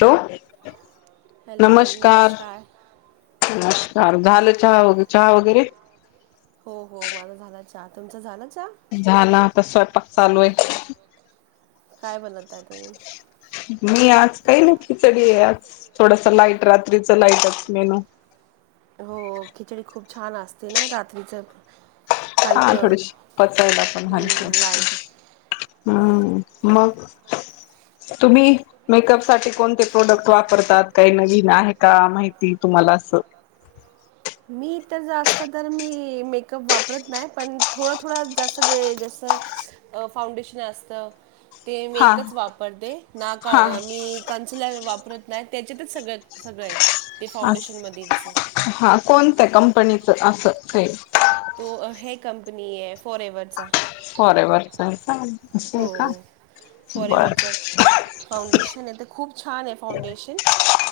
तो हॅलो नम नमस्कार, झालं चहा वगर चहा वगैरे? हो हो माझ झाला चहा, तुमचा झाला चहा? झालं आता स्वयंपाक चालू आहे. काय बनवताय तुम्ही? मी आज काही नाही खिचडी आहे आज, थोडासा लाईट रात्रीचा लाईटच मेनू हो खिचडी खूप छान असते ना रात्रीच हा थोडीशी पचायला पण हलकी हम्म, असते. लाईट हम् मग तुम्ही मेकअप साठी कोणते प्रोडक्ट वापरतात काही नवीन आहे का माहिती तुम्हाला अस मी तर जास्त तर मी मेकअप वापरत नाही, पण थोडं थोडं जास्त जे जसं फाउंडेशन असतं ते मी हा एकच वापरते ना का हा मी कन्सलर वापरत नाही. त्याच्यातच सगळ सगळं आहे. ते अस फाउंडेशन मधेच हा कोणत्या कंपनीचं असं काही? तो हे कंपनी आहे फोरेवरचा फोरे वरचा आहे का असं हो आहे का बर फॉरेवरचा फाउंडेशन आहे तर खूप छान आहे फाउंडेशन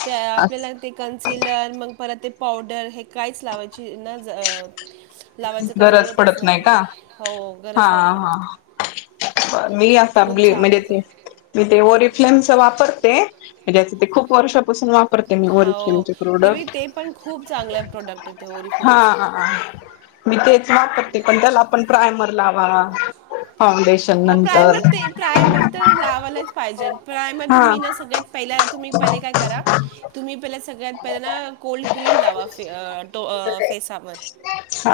ते अस आपल्याला ते कन्सिलर मग परत ते पावडर हे काहीच लावायचे अं लावायचं काय गरज जरूरतच पडत नाही का नाहीये हो हा गरज नाही हा पडत बर. मी अस खूप छान म्हणजे आहे ते मी ते वर फ्लेम च वापरते. ते खूप वर्षापासून वापरते मी हो ओरिफ्लेमचे ते प्रोडक्ट ते पण खूप चांगल्या प्रोडक्ट येत हा ओरिफिच. मी तेच वापरते. पण त्याला आपण प्रायमर लावा फाउंडेशन हो नंतर प्रायमर ते प्रायमर तर लावायलाच पाहिजे. प्रायमर हा तुम्ही ना सगळ्यात पहिला तुम्ही पहिल काय करा. तुम्ही पहिल सगळ्यात पहिल ना कोल्ड क्रीम लावा फेसावर.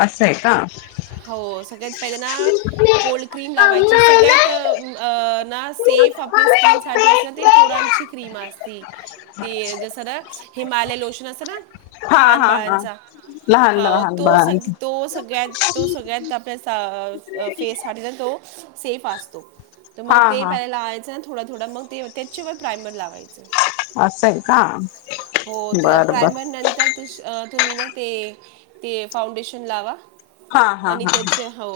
असं आहे का हो सगळ्या पहिल्यांदा कोल्ड क्रीम लावायची. जी सगळ्यात ना सेफ आपले स्किनसाठी असत. ते पोरांची क्रीम असती. ते जस ना हिमालय लोशन असत ना. हा लहान हा हा बाळांचा. लहान हा लहान तो बाळांच सग तो सगळ्यात तो सगळ्यात आपल्या फेस [inaudible] सेफ असतो. तर मग हा ते हा पहिला लावायंच. थोडा थोडा मगं ते त्याच्यावर प्राइमर लावायंच. असं आहे का तॊ बर बर प्रायमर नंतर तुम्ही ना ते ते फाउंडेशन लावा. हा हा आणि हा हा त्याचे हो.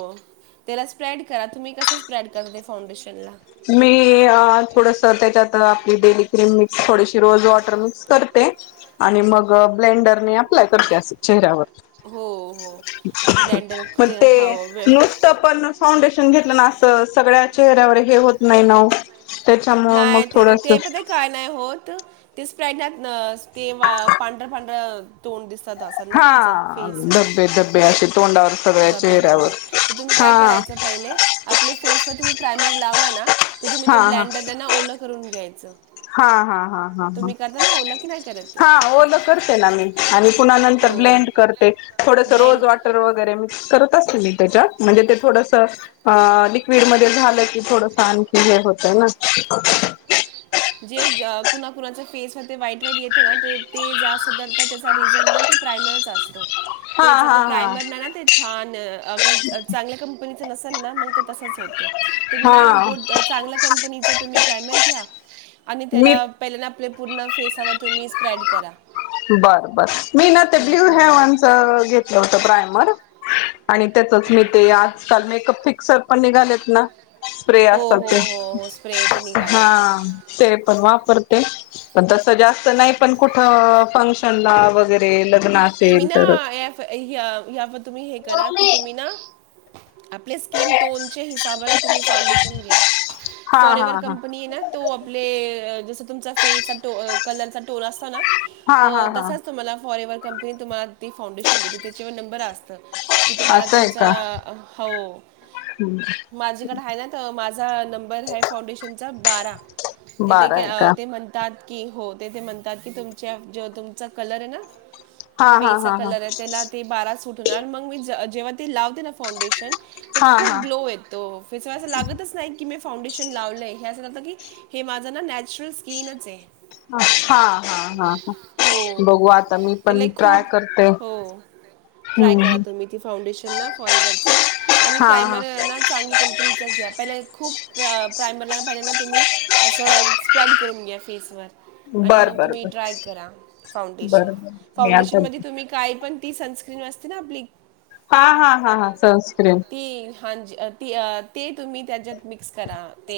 त्याला स्प्रेड करा तुम्ही कसं स्प्रेड करते फाउंडेशन ला? मी थोडस त्याच्यात आपली डेली क्रीम मिक्स थोडीशी रोज वॉटर मिक्स करते. आणि मग ब्लेंडरने अप्लाय करते अस चेहऱ्यावर. हो हो ब्लेंडर मग ते हो वे- नुसत पण फाउंडेशन घेतलंत. तर सगळ्या चेहऱ्यांवर हे होत. नाही नावो. नाही ते ते पण काय नाही होत. तेच [unintelligible] पांढर पांढरं तोंड दिसत. हा धब्बे धब्बे असे तोंडावर सगळ्या चेहऱ्यावर हा [unintelligible] [inaudible] ना तर तुम्ही ते हा हा ब्लँडर ओला करून घ्यायचं. हा हा हा हा हा. तुम्ही करता ना ओलं की नाही करत हा ओलं करते ना मी आणि पुन्हा नंतर हो ब्लेंड करते थोडस ब्लेंड रोज वॉटर वगैरे मिक्स करत असते मी. त्याच्या म्हणजे ते थोडस लिक्विड मध्ये झालं की थोडस आणखी हे होतय ना. जे कुणा कुणाच फेस ते वाईट वाईट येतं ना ते ते जा तर त्याचा रिझन ना ते प्रायमरच असत. [inaudible] [unintelligible] हा हा हा तुम्ही ना हा गुड चांगल्या कंपनीच तुम्ही प्रायमरी. [inaudible] मी करा. बर बर मी ना ते हो ब्ल्यू हेव्हनच घेतलं होत प्रायमर. आणि त्याचच मी अं, ते आजकाल मेकअप फिक्सर. पण निघालेत ना. स्प्रे हो असल ते हो हो हो स्प्रे ते हा निघाले ते ते पण वापरत. ते पण तसं जास्त नाही पण कुठ अ. फंक्शन ला वगैरे ल तुम्ही ना हयावर तुम्ही हे करा कि तुम्ही ना. आपले स्किन टोनच्या हिसाबाने तुम्ही फाउंडेशन घ्या हा फॉर हा एवर्ह हा कंपनी ना तो आपले अ जस तुमचा फेचा. कलरचा टोन असतो ना. हा हा त हा तसाच तुम्हाला फॉरेवर. ते तुम्हाला. मी फाउंडेशन देते त्याच्यावर नंबर असता की तुम्हाला असं आहे तुमचा का हो माझेकड आहे ना माझा नंबर फउशन. बारा. ते ते बारा आहे का ते म्हणतात? की हो ते ते म्हणतात. की तुमच्या ज तुमचा कलर आहे ना. हा फे हा चा हा हा कलर आहे त्याला ते बाराच सुटणार आणि मग मी जर. जेव्हा ते लवतेण फाउंडेशन. तर हा खूप हा ग्लो येतो फेस अस लागतच नाही की मी फाउंडेशन लावलंय. हे असं जं की हे माझं ना नॅचरल स्किनच आहे. हा हा हा ह हो बघू आता मी ते पण. लई ट्राय खूप करते हो ट्राय करा हम्म तुम्ही ती फाउंडेशनना फॉर एव्हवरची आणि हा हा प्रायमर ना चांगली कंपनीचा घ्याल. पहिले खूप प्रायमरला पहिल्याना तुम्ही असं स्प्रेड करून घ्या फेसवर. आणि बर मग बर तुम्ही बर ट्राय करा फाउंडेशन. बर बर मी आता फांडेशन मध्ये तुम्ही काय पण ती सनस्क्रीन असते ना आपली हा हा हा हा सनस्क्रीम. हांजी ती ते तुम्ही त्याच्यात मिक्स करा ते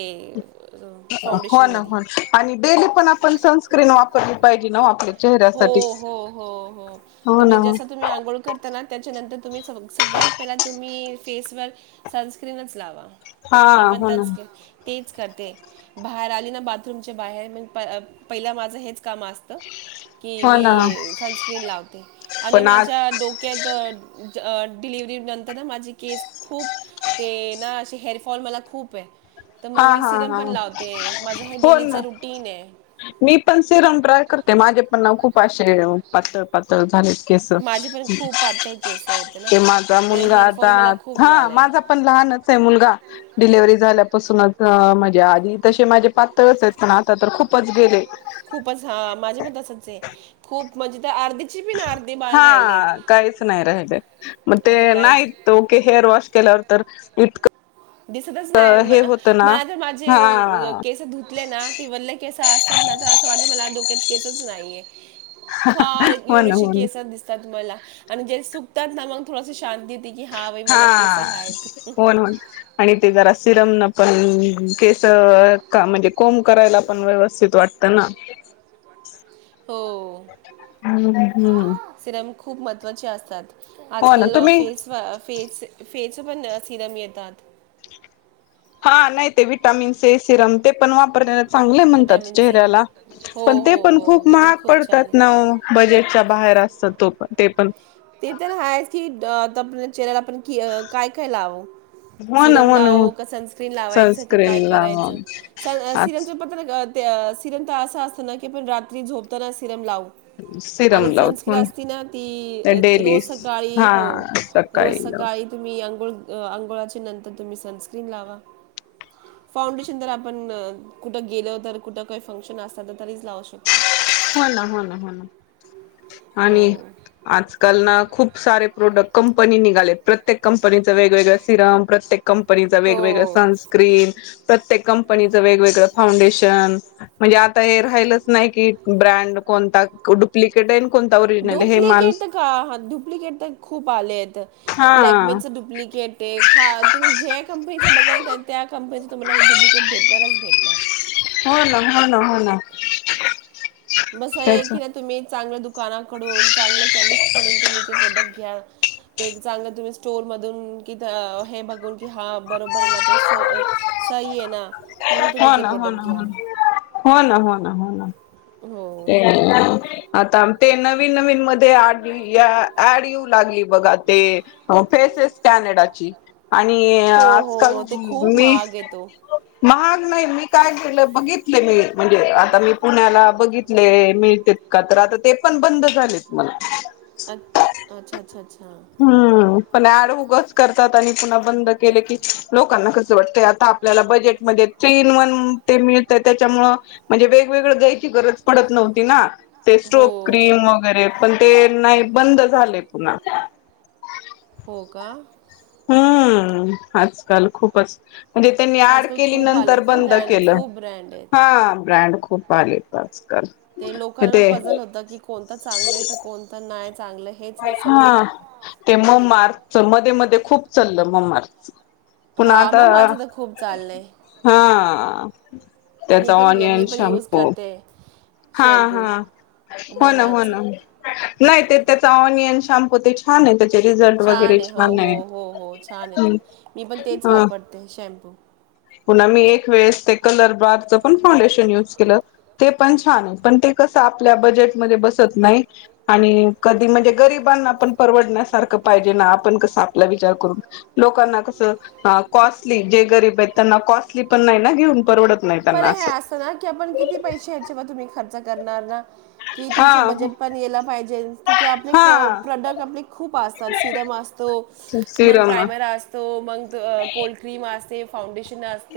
हो ना फाउंडेशनमध्ये होन आणि डेली पण आपण सनस्क्रीन वापरली. पाहिजे ना आपली हो हो हो हो हो ना तुम्ही हो जस तुम्ही आंघोळ करताना त्याच्यानंतर तुम्ही सग सगळ्यात पहिला तुम्ही फेसवर सनस्क्रीनच लावा. हा मी पण हो ना त्याच ते करते बाहेर आली ना बाथरूमच्या बाहेर म पहिला माझं हेच काम असत. कि हो ना मी सनस्क्रीन लावते आणि पण आज माझ्या डोक्यात डिलिव्हरी नंतर ना माझी केस खूप ते ना असे हेअरफॉल मला खूप आहे. तर मग हा मी हा सिरम हा पण लावते माझं हे हो डेलीचा रुटीन आहे मी पण सिरम ट्राय करते. माझे पण ना खूप खूपे पातळ पातळ झाले. केस माझे पण खूप पातळ केस आहेत ना की माझा ते मुलगा हेअरफॉल आता मला खूप हा झालंय माझा पण मुलगा आता लहान च आहे डिलिव्हरी झालं. पासूनच म्हणजे आधी तसे माझे पातळच आहेत. ना आता तर खूपच गेले. खूपच हा माझे पण तसच आहे. खूप म्हणजे तर अर्धिक हा काहीच नाही राहिले. मग ते आता कायच नाहीतक हेअर वॉश केल्यावर तर इतकं दिसतच नाही हे होतं ना मला तर हा माझे केस धुतले ना ते वल्ले केस असतात ना तर असं वाटत मला डोक्यात केसच नाहीय. फार हो ना एवढेशी हो ना केस दिसतात तुम्हाला आणि जे सुकतात ना शांती होती की हा बाई मला केस हाय. हो ना हो आणि ते जरा सिरम न पण केस म्हणजे कोंब करायला पण व्यवस्थित वाटत ना. हो हम हम्. सिरम खूप महत्वचे असतात. आजकाल तुम्ही फेस फेस फेसवर न सिरम येतात. हा नाही ते विटामिनस सिरम ते पण वापर चांगले म्हणतात विटॅमिन सी चेहऱ्याला हो पण ते हो पण हो खूप ते पण महाग खूप छान पडतात आहे ना बजेटच्या बाहेर असत तो ते पण ते तरर हास अ त चेहऱ्याला आपण क काय काय लाव हो ना सिरम हो ना हो लाव का सनस्क्रीन लावायचं सनस्क्रीन काय लाव करायचं सिरमच ते सिरम तर असा असतं ना की पण रात्री झोपताना सिरम लाव आणि सिरम लावत सनस्क्रीन हो असती ना ती रोज डेलीस सकाळी हा हो रोज सकाळी लाव सकाळी तुम्ही अंघोळ अंघोळाच्या नंतर तुम्ही सनस्क्रीन लावा फाउंडेशन जर आपण कुठ गेलो तर कुठ काही फंक्शन असत तरी लावू शकतो हो ना हो ना हो ना हो आणि आजकाल ना खूप सारे प्रोडक्ट कंपनी निघालेत प्रत्येक कंपनीचं वेगवेगळ सिरम प्रत्येक कंपनीच वेगवेगळ हो सनस्क्रीन प्रत्येक कंपनीचं वेगवेगळं फाउंडेशन म्हणजे आता हे राहिलच नाही की ब्रँड कोणता डुप्लिकेट आहे कोणता ओरिजिनल हे डुप्लिकेट माणूस का डुप्लिकेट तर खूप आले आहेत हा लॅकमेच डुप्लिकेट आहे हा तुम्ही ज्या कंपनीच बघ त्या कंपनी तर मला डुप्लिकेट भेटणारच भेटणार हो ना हो ना हो ना बस आहे त्याच की नाही तुम्ही चांगल दुकानाकडून चांगले केमिस्ट कडून तुम्ही ते प्रोडक्ट घ्या ते चांगलं तुम्ही स्टोर मधून कि हे बघून कि हा बरोबर आहे ना तो सही आहे ना मग हो तुम्ही ते ना हो ना प्रोडक्ट घ्या हो हो ना हो ना ह ना हो ते आता ते नवीन नवीन मध्ये ड ऍड येऊ लागली बघा ते फेसेस कॅनेडाची आणि हो हो आजकाल हो ते खूप मी महाग येतो महा नाही मी काय केलं बघितले मी म्हणजे आता मी पुण्याला बघितले मिळते का तर आता ते पण बंद झालेत मला अ अच्छा अच्छा अच्छा हम्म पण ड उगच करतात आणि पुन्हा बंद केले की लोकांना कस वाटत आता आपल्याला बजेटमध्ये थ्री इन वन ते मिळतं त्याच्यामुळं म्हणजे वेगवेगळं द्यायची गरज पडत नव्हती ना ते हो स्ट्रो क्रीम वगैरे पण ते नाही बंद झाले पुन्हा हो का हम्म आजकाल खूपच म्हणजे त्यांनी आड आजकाल केली खूप नंतर आलेत ना बंद ब्रँड केलं खूप ब्रँड आहेत हा ब्रँड खूप आले पा ते लोकांना पजल होत की कोणता चांगले तर कोणता नाही चांगलं हेच नाही हा समजत ते मग मार्चच मध्ये मध्ये खूप चललं म मार्च पण हां आता मग माझं तर खूप चाललं आहे हा हा मी त्याचा पण मी ऑनियन पण यूज शॅम्पू करते हा शॅम्पू हा हो ना हो ममाचं ना नाही ते त्याचा नियन शामपू ते छान आहे त्या छान आहे हो हो हो हो छान आहे तो मी पण तेच ह वापरते शॅम्पू पुन्हा मी एक वेळेस ते कलर बारच पण फाउंडेशन यूज केलं ते पण छान आहे पण ते कसं आपल्या बजेटमध्ये बसत नाही आणि कधी म्हणजे गरीबांना पण परवडण्यासारखं पाहिजे ना आपण कसं आपला विचार करून लोकांना कस कॉस्टली जे गरीब आहेत त्यांना कॉस्टली पण नाही ना घेऊन परवडत नाही पर त्यांना हे असतं ना की आपण किती असं पैसे ह्याच्यावर तुम्ही खर्च ं करणार ना कि हा तुमचे बजेट पण याला पाहिजे कि आपले हा प्रोडक्ट आपले खूप असतात सिरम असतो मग सिरम प्रायमर असत म कोल्ड क्रीम फाउंडेश अस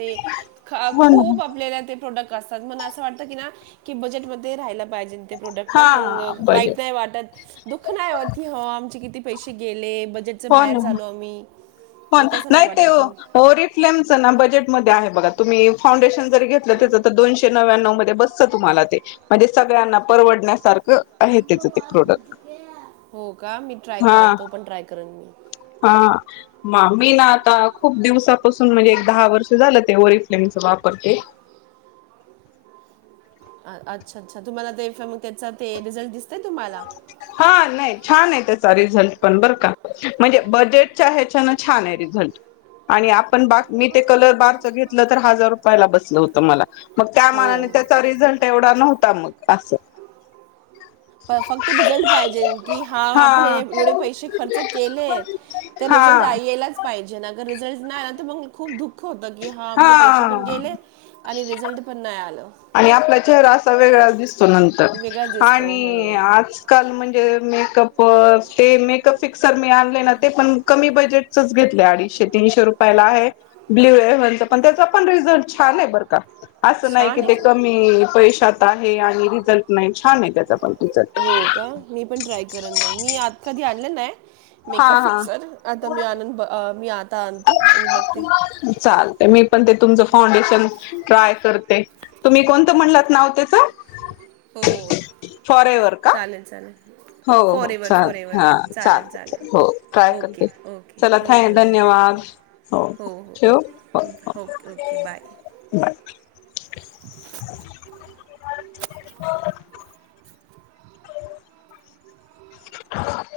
ख हो ना खूप आपल्याला ते प्रोडक्ट असतात म असं वाटतं की ना की बजेटमध्येध्ये राहिला पाहिजे ते प्रोडक्ट न हा मग वाईट बजेट नाही वाटत दुःख नाही क आमचे किती पैसे गेले बजेटचं होन बाहेर झालो आम्ही हो हे तसं नाही ते वाटत मग ओरिफ्लेम ना बजेटमध्ये आहे बघा तुम्ही फाउंडेशन जर घेतलं त्याचं तर दोनशे नव्या्णव मध्ये बसतं तुम्हाला ते म्हणजे सगळ्यांना परवडण्यासारखं आहे त्याच ते प्रोडक्ट हो का मी ट्राय करन हा तो पण ट्राय करन मी हा म मी ना आता खूप दिवसापासून म्हणजे एक दहा वर्ष झालं ते ओरीफ्लेमच वापरते अ- अच्छा अच्छा तुम्हाला ते मग त्याचा ते रिझल्ट दिसतय तुम्हाला हा नाही छान आहे त्याचा रिझल्ट पण बरं का म्हणजे बजेटच्या ह्याच्यान छान आहे रिझल्ट आणि आपण बा मी ते कलर बारच घेतलं तर हजार रुपयाला बसलं होत मला मग हो त्यामानाने त्याचा रिझल्ट एवढा नव्हता मग अस फक्त रिझल्ट पाहिजेन की हा आपण एवढे पैसे खर्च केलेत तर रिझल्ट हा यायलाच पाहिजे ना रिझल्ट नाही तर मग खूप दुःख होत की हा आपले पैसे पण हा गेले आणि रिझल्ट पण नाही आलं आणि आपला चेहरा असा वेगळा दिसतो नंतर वेगळाच दिसतो हो आजकाल म्हणजे मेकअप ते मेकअप फिक्सर मी आणले ना ते पण कमी बजेटच घेतले अडीचशे तीनशे रुपयाला आहे ब्ल्यू हेव्हनचा पण त्याचा पण रिझल्ट छान आहे बरं का अस नाही छान कि आहे ते का कमी पैश जात आहे आणि रिझल्ट नाही छान आहे त्याचा पण रिझल्ट हो का मी पण ट्राय करन मग मी आ कधी आणलं नाही हा मेकअप फिक्सर आता मी आनंद मी आ चालत मी पण ते तुमचं फाउंडेशन ट्राय करते तुम्ही कोणतं म्हणलात नाव त्याचं हो का चालेल चालेल हो फॉर हो एवर चाल फॉर एवर हा चाल चालेल हो ट्राय चालेल ओके करते ओके चला हो थ हो हो धन्यवाद हो ठेव हो ओके ओके बाय बाय हो [unintelligible]